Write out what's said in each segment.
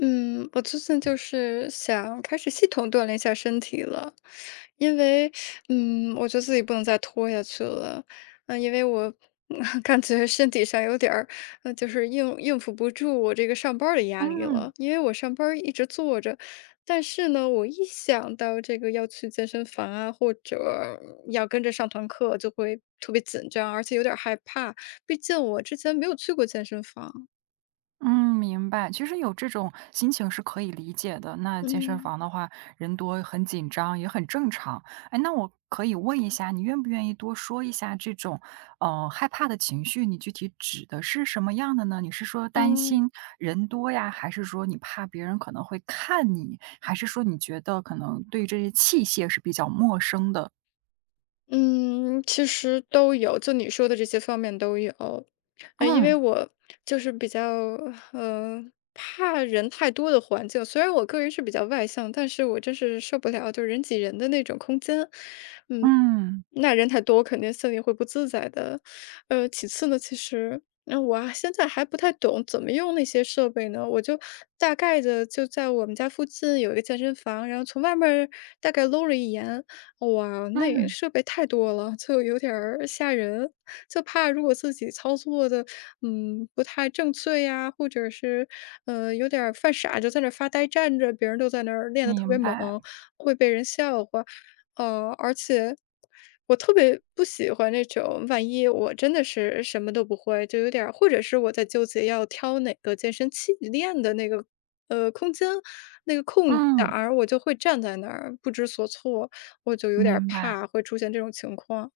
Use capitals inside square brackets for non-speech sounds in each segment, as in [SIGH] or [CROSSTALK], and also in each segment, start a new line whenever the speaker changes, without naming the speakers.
嗯，我最近就是想开始系统锻炼一下身体了，因为，我觉得自己不能再拖下去了，因为我[LAUGHS] 感觉身体上有点儿，就是应付不住我这个上班儿的压力
嗯
了，因为我上班儿一直坐着，但是呢，我一想到这个要去健身房啊，或者要跟着上团课，就会特别紧张，而且有点儿害怕，毕竟我之前没有去过健身房，
嗯，明白。其实有这种心情是可以理解的。那健身
嗯
房的话，人多很紧张，也很正常。哎，那我可以问一下，你愿不愿意多说一下这种，害怕的情绪，你具体指的是什么样的呢？你是说担
嗯。
心人多呀，还是说你怕别人可能会看你，还是说你觉得可能对这些器械是比较陌生的？
嗯，其实都有，就你说的这些方面都有。因为
嗯
我就是比较呃怕人太多的环境，虽然我个人是比较外向，但是我真是受不了就人挤人的那种空间。嗯，
嗯
那人太多，我肯定心里会不自在的。其次呢，其实。那我啊现在还不太懂怎么用那些设备呢，我就大概的就在我们家附近有一个健身房，然后从外面儿大概搂了一眼，哇，那也
嗯，
设备太多了，就有点儿吓人，就怕如果自己操作的，不太正确呀，或者是，有点儿犯傻，就在那儿发呆站着，别人都在那儿练得特
明
别猛，
白。
会被人笑话。而且我特别不喜欢那种，万一我真的是什么都不会，就有点儿，或者是我在纠结要挑哪个健身器练的那个，空间，那个空档
嗯，
儿，我就会站在那儿不知所措。我就有点儿
明白。
怕会出现这种情况。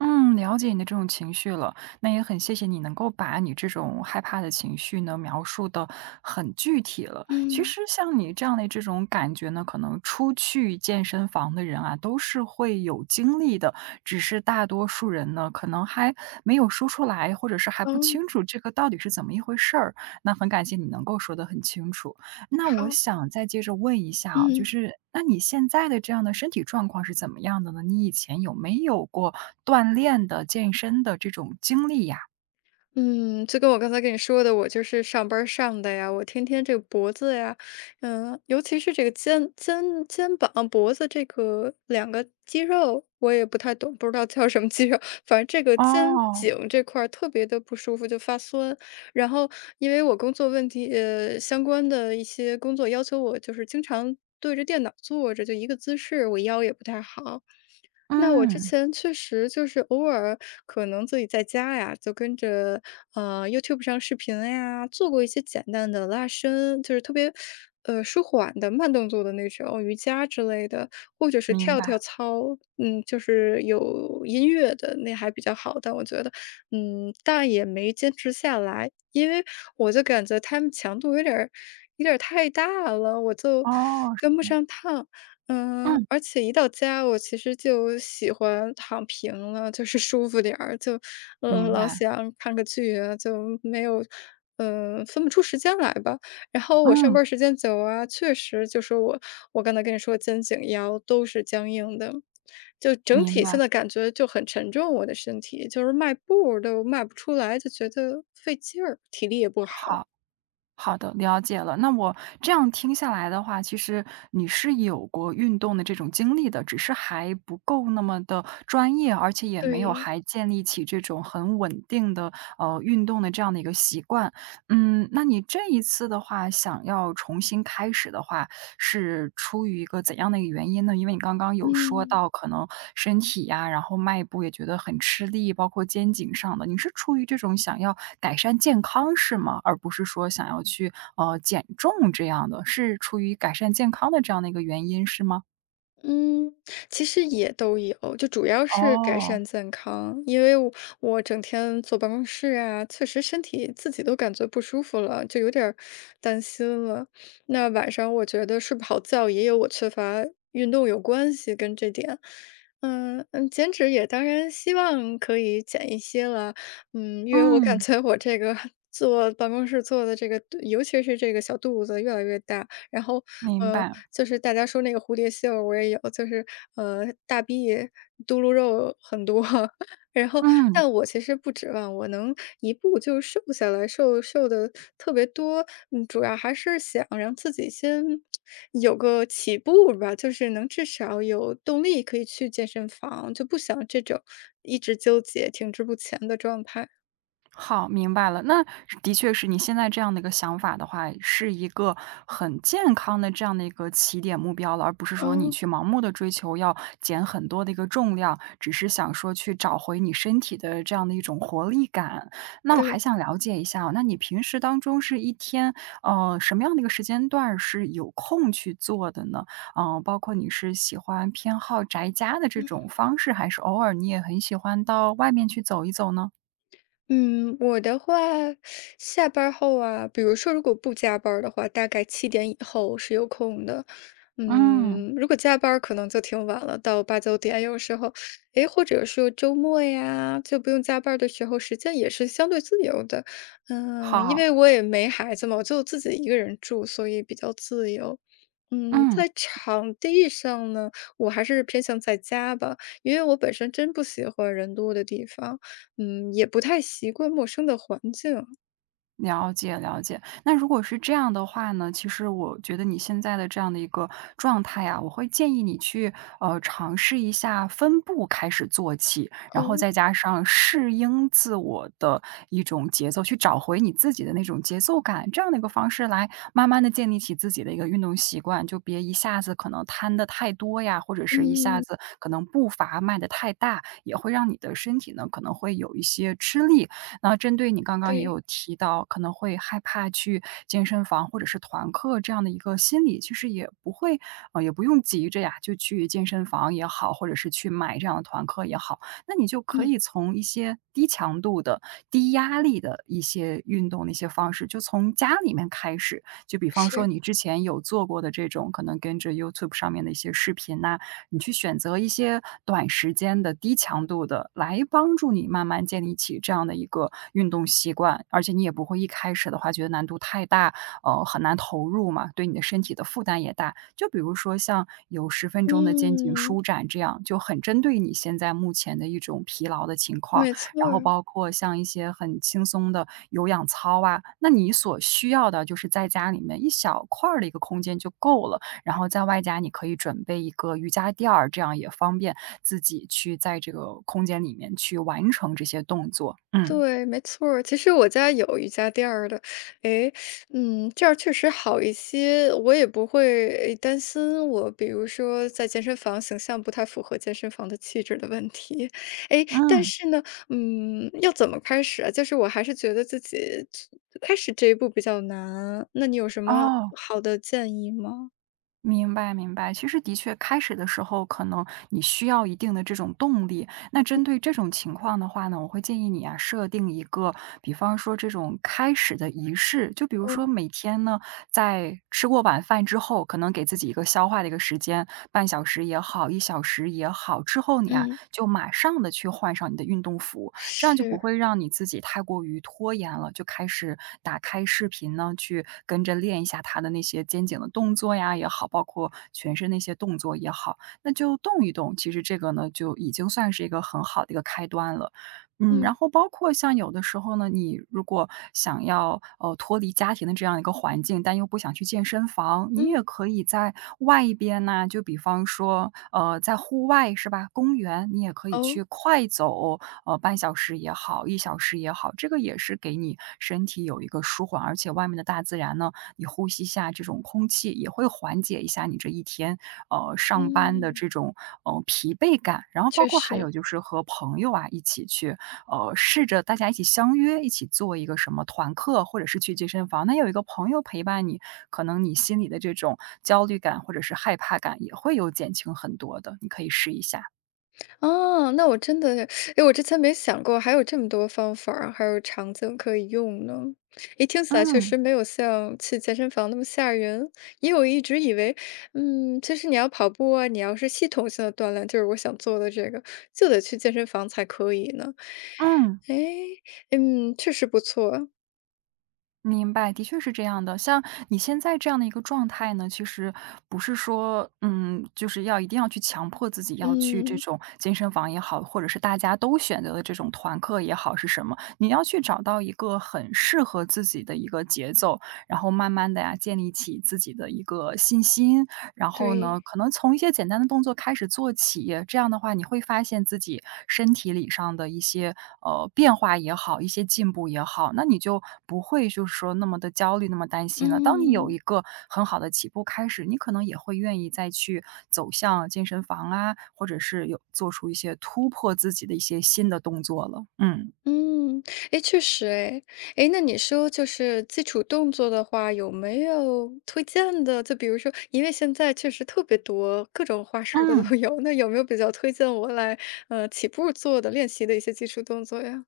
嗯，了解你的这种情绪了，那也很谢谢你能够把你这种害怕的情绪呢描述的很具体了。其
嗯，
实像你这样的这种感觉呢，可能出去健身房的人啊，都是会有经历的，只是大多数人呢，可能还没有说出来，或者是还不
哦，
清楚这个到底是怎么一回事儿。那很感谢你能够说得很清楚。那我
好。
想再接着问一下啊，就
嗯。
是那你现在的这样的身体状况是怎么样的呢？你以前有没有过锻炼的、健身的这种经历呀？
嗯，就跟我刚才跟你说的，我就是上班儿上的呀，我天天这个脖子呀，尤其是这个肩膀、脖子这个两个肌肉，我也不太懂，不知道叫什么肌肉，反正这个肩
哦，
颈这块儿特别的不舒服，就发酸。然后因为我工作问题，相关的一些工作要求我就是经常对着电脑坐着，就一个姿势，我腰也不太好。那我之
嗯，
前确实就是偶尔可能自己在家呀，就跟着，YouTube 上视频呀，做过一些简单的拉伸，就是特别，舒缓的慢动作的那种瑜伽之类的，或者是
明
跳
白，
跳操，就是有音乐的，那还比较好，但我觉得，但也没坚持下来，因为我就感觉他们强度有点儿太大了，我就
哦，是
跟不
吗？
上趟。
嗯，
而且一到家，我其实就喜欢躺平了，就是舒服点儿，就，
明
老
白，
想看个剧啊，就没有，分不出时间来吧。然后我上
嗯，
班儿时间久啊，确实就是我刚才跟你说肩颈腰都是僵硬的，就整
明
体
白，
现在感觉就很沉重，我的身体就是迈步儿都迈不出来，就觉得费劲儿，体力也不好。
好。好的，了解了。那我这样听下来的话，其实你是有过运动的这种经历的，只是还不够那么的专业，而且也没有
对，
还建立起这种很稳定的运动的这样的一个习惯。嗯，那你这一次的话，想要重新开始的话，是出于一个怎样的一个原因呢？因为你刚刚有说
嗯。
到可能身体呀，然后迈步也觉得很吃力，包括肩颈上的，你是出于这种想要改善健康是吗？而不是说想要去，减重这样的，是出于改善健康的这样的一个原因是吗？
嗯，其实也都有，就主要是改
哦，
善健康，因为我整天坐办公室啊，确实身体自己都感觉不舒服了，就有点儿担心了。那晚上我觉得睡不好觉，也有我缺乏运动有关系跟这点。减脂也当然希望可以减一些了，因为我感
嗯，
觉我这个 [LAUGHS] 坐办公室坐的这个，尤其是这个小肚子越来越大。然后，
明
呃，
白，
就是大家说那个蝴蝶袖儿我也有，就是大臂、嘟噜肉很多，[LAUGHS] 然后
嗯。
但我其实不指望我能一步就瘦下来，瘦瘦的特别多，主要还是想让自己先有个起步吧，就是能至少有动力可以去健身房，就不想这种一直纠结停滞不前的状态。
好，明白了。那的确是你现在这样的一个想法的话，是一个很健康的这样的一个起点目标了，而不是说你
嗯，
去盲目的追求要减很多的一个重量，只是想说去找回你身体的这样的一种活力感。那我还
对。
想了解一下哦那你平时当中是一天，什么样的一个时间段儿是有空去做的呢？嗯、包括你是喜欢偏好宅家的这种方式，还是偶尔你也很喜欢到外面去走一走呢？
嗯，我的话，下班儿后啊，比如说如果不加班儿的话，大概七点以后是有空的。
嗯。
如果加班儿可能就挺晚了，到八九点，有时候，诶，或者说周末呀，就不用加班儿的时候，时间也是相对自由的。因
好，
为我也没孩子嘛，我就自己一个人住，所以比较自由。
嗯，
在场地上呢，我还是偏向在家吧，因为我本身真不喜欢人多的地方。也不太习惯陌生的环境。
了解了解。那如果是这样的话呢，其实我觉得你现在的这样的一个状态啊，我会建议你去尝试一下分步开始做起，然后
哦，
再加上适应自我的一种节奏，去找回你自己的那种节奏感，这样的一个方式来慢慢的建立起自己的一个运动习惯，就别一下子可能摊的太多呀，或者是一下
嗯，
子可能步伐迈的太大，也会让你的身体呢可能会有一些吃力。那针对你刚刚也
对，
有提到，可能会害怕去健身房或者是团课这样的一个心理，其实也不会，也不用急着呀，就去健身房也好，或者是去买这样的团课也好，那你就可
嗯，
以从一些低强度的、低压力的一些运动的一些方式，就从家里面开始。就比方说
是，
你之前有做过的这种，可能跟着 YouTube 上面的一些视频呐、你去选择一些短时间的、低强度的，来帮助你慢慢建立起这样的一个运动习惯。而且你也不会一开始的话觉得难度太大，很难投入嘛，对你的身体的负担也大。就比如说像有10分钟的肩颈舒
嗯，
展这样，就很针对你现在目前的一种疲劳的情况。
没错
然后
儿，
包括像一些很轻松的有氧操啊，那你所需要的就是在家里面一小块儿的一个空间就够了，然后在外加你可以准备一个瑜伽垫儿，这样也方便自己去在这个空间里面去完成这些动作。嗯，
对，没错儿。其实我家有瑜伽垫儿的，诶，这样确实好一些，我也不会担心我，比如说在健身房形象不太符合健身房的气质的问题。诶，但
嗯，
是呢，要怎么开始啊？就是我还是觉得自己开始这一步比较难，那你有什么
哦。
好的建议吗？
明白明白，其实的确，开始的时候可能你需要一定的这种动力。那针对这种情况的话呢，我会建议你啊，设定一个，比方说这种开始的仪式，就比如
哦，
说每天呢，在吃过晚饭之后，可能给自己一个消化的一个时间，半小时也好，一小时也好，之后你啊，
嗯，
就马上的去换上你的运动服，这样就不
是，
会让你自己太过于拖延了，就开始打开视频呢，去跟着练一下他的那些肩颈的动作呀也好，包括全身那些动作也好，那就动一动，其实这个呢，就已经算是一个很好的一个开端了。嗯，然
嗯，
后包括像有的时候呢，你如果想要，脱离家庭的这样一个环境，但又不想去健身房，你也
嗯，
可以在外边呢，就比方说，在户外是吧，公园，你也可以去
哦，
快走，半小时也好一小时也好，这个也是给你身体有一个舒缓，而且外面的大自然呢，你呼吸一下这种空气，也会缓解一下你这一天，上班的
嗯，
这种，疲惫感。然后包
确
括还有
实。
就是和朋友啊，一起去，试着大家一起相约，一起做一个什么团课，或者是去健身房，那有一个朋友陪伴你，可能你心里的这种焦虑感或者是害怕感也会有减轻很多的，你可以试一下。
哦，那我真的，哎，我之前没想过还有这么多方法儿还有场景可以用呢。哎，听起来确
嗯，
实没有像去健身房那么吓人，因为我一直以为，其实你要跑步啊，你要是系统性的锻炼，就是我想做的这个，就得去健身房才可以呢。
嗯。
哎，确实不错，
明白，的确是这样的。像你现在这样的一个状态呢，其实不是说，嗯，就是要一定要去强迫自己要去这
嗯，
种健身房也好，或者是大家都选择的这种团课也好，是什么？你要去找到一个很适合自己的一个节奏，然后慢慢的呀，建立起自己的一个信心，然后呢，
对，
可能从一些简单的动作开始做起，这样的话你会发现自己身体里上的一些，变化也好，一些进步也好，那你就不会就是说那么的焦虑、那么担心了。当你有
嗯。
一个很好的起步开始，你可能也会愿意再去走向健身房啊，或者是有做出一些突破自己的一些新的动作了，嗯。
嗯，诶，确实诶。诶，那你说就是基础动作的话，有没有推荐的？就比如说，因为现在确实特别多，各种花式的都
嗯。
有，那有没有比较推荐我来，起步做的练习的一些基础动作呀？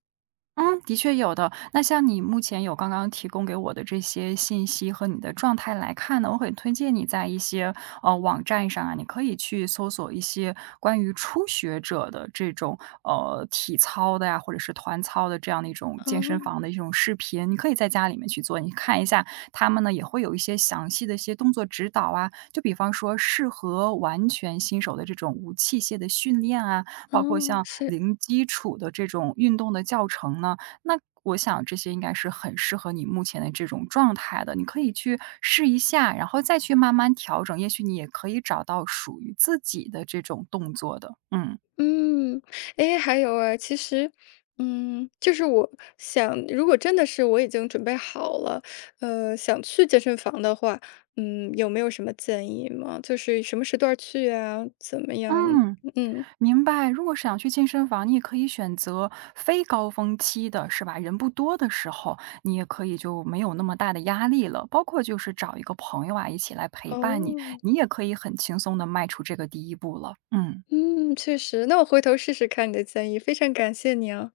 嗯，的确有的。那像你目前有刚刚提供给我的这些信息和你的状态来看呢，我很推荐你在一些网站上啊，你可以去搜索一些关于初学者的这种体操的呀，或者是团操的这样的一种健身
哦，
房的一种视频，你可以在家里面去做，你看一下他们呢也会有一些详细的一些动作指导啊，就比方说适合完全新手的这种无器械的训练啊，包括
哦，
像
是。
零基础的这种运动的教程呢，那我想这些应该是很适合你目前的这种状态的。你可以去试一下，然后再去慢慢调整，也许你也可以找到属于自己的这种动作的，嗯。
嗯，诶，还有啊，其实，就是我想，如果真的是我已经准备好了，想去健身房的话，有没有什么建议吗？就是什么时段儿去啊，怎么样？
嗯，
嗯，
明白。如果是想去健身房，你也可以选择非高峰期的，是吧？人不多的时候，你也可以就没有那么大的压力了。包括就是找一个朋友啊，一起来陪伴你，
哦，
你也可以很轻松的迈出这个第一步了。嗯。
嗯，确实，那我回头试试看你的建议，非常感谢你啊，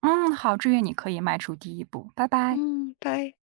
嗯，好，祝愿你可以迈出第一步，拜拜。
嗯，拜。